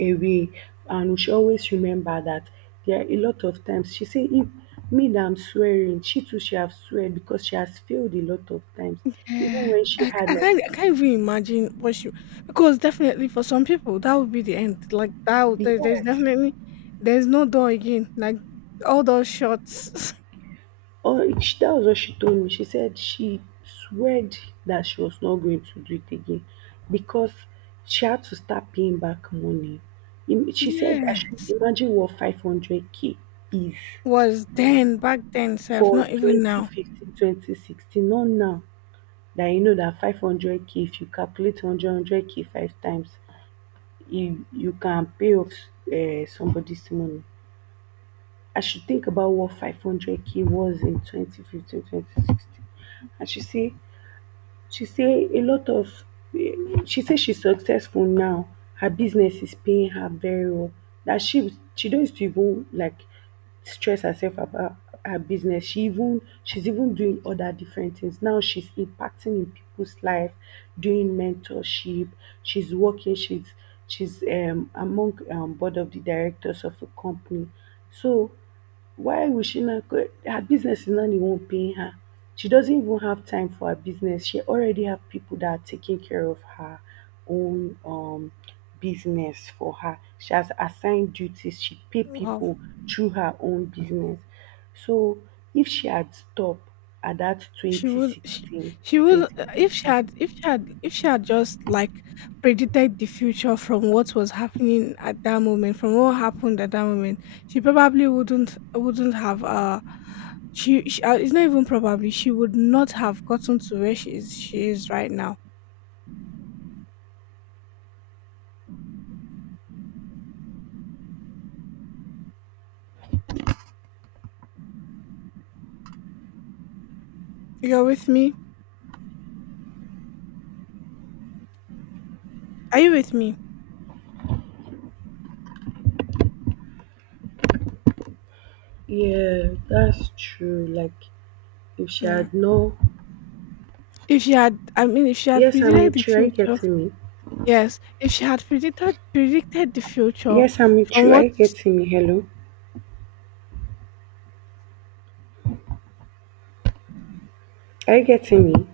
right: away. And we should always remember that there are a lot of times, she say, if me that I'm swearing, she too she have swear because she has failed a lot of times. Even
left: Yeah.
right: when she had
left: I
right: like,
left: can't even imagine what she, because definitely for some people that would be the end. Like that would- there, there's
right: yeah,
left: definitely there's no door again. Like all those shots.
right: that was what she told me. She said she sweared that she was not going to do it again because she had to start paying back money.
left: *laughs*
right: She said I
left: yeah.
right: should imagine what 500k is,
left: Was then back then self,
right: for
left: not even now.
right: 2015, not now. That you know that 500k, if you calculate hundred hundred k five times, you can pay off somebody's money. I should think about what 500k was in 2015, 2016. 2016. And she say, she say a lot of she say she's successful now. Her business is paying her very well, that she don't used to even like stress herself about her business. She's even doing other different things now. She's impacting in people's life, doing mentorship. She's working. She's among board of the directors of a company. So why will she not go? Her business is not the one paying her. She doesn't even have time for her business. She already have people that are taking care of her own business for her. She has assigned duties. She pay
left: Wow.
right: people through her own business. So if she had stopped at that
left: She
right: twenty
left: would she
right: sixteen
left: she would
right: twenty
left: if she had
right: fifteen,
left: if she had just like predicted the future from what was happening at that moment, from what happened at that moment, she probably wouldn't have she it's not even probably she would not have gotten to where she is right now. You're with me? Are you with me?
right: yeah, that's true. Like if she
left: Yeah.
right: had, no,
left: If she had, I mean, if she had
right: yes, I'm
left: predicted the
right: with you. Are you
left: future,
right: getting me?
left: yes, if she had predicted the future
right: Yes, I'm with
left: from
right: you. Are
left: what
right: you getting me? Hello. Are you getting me?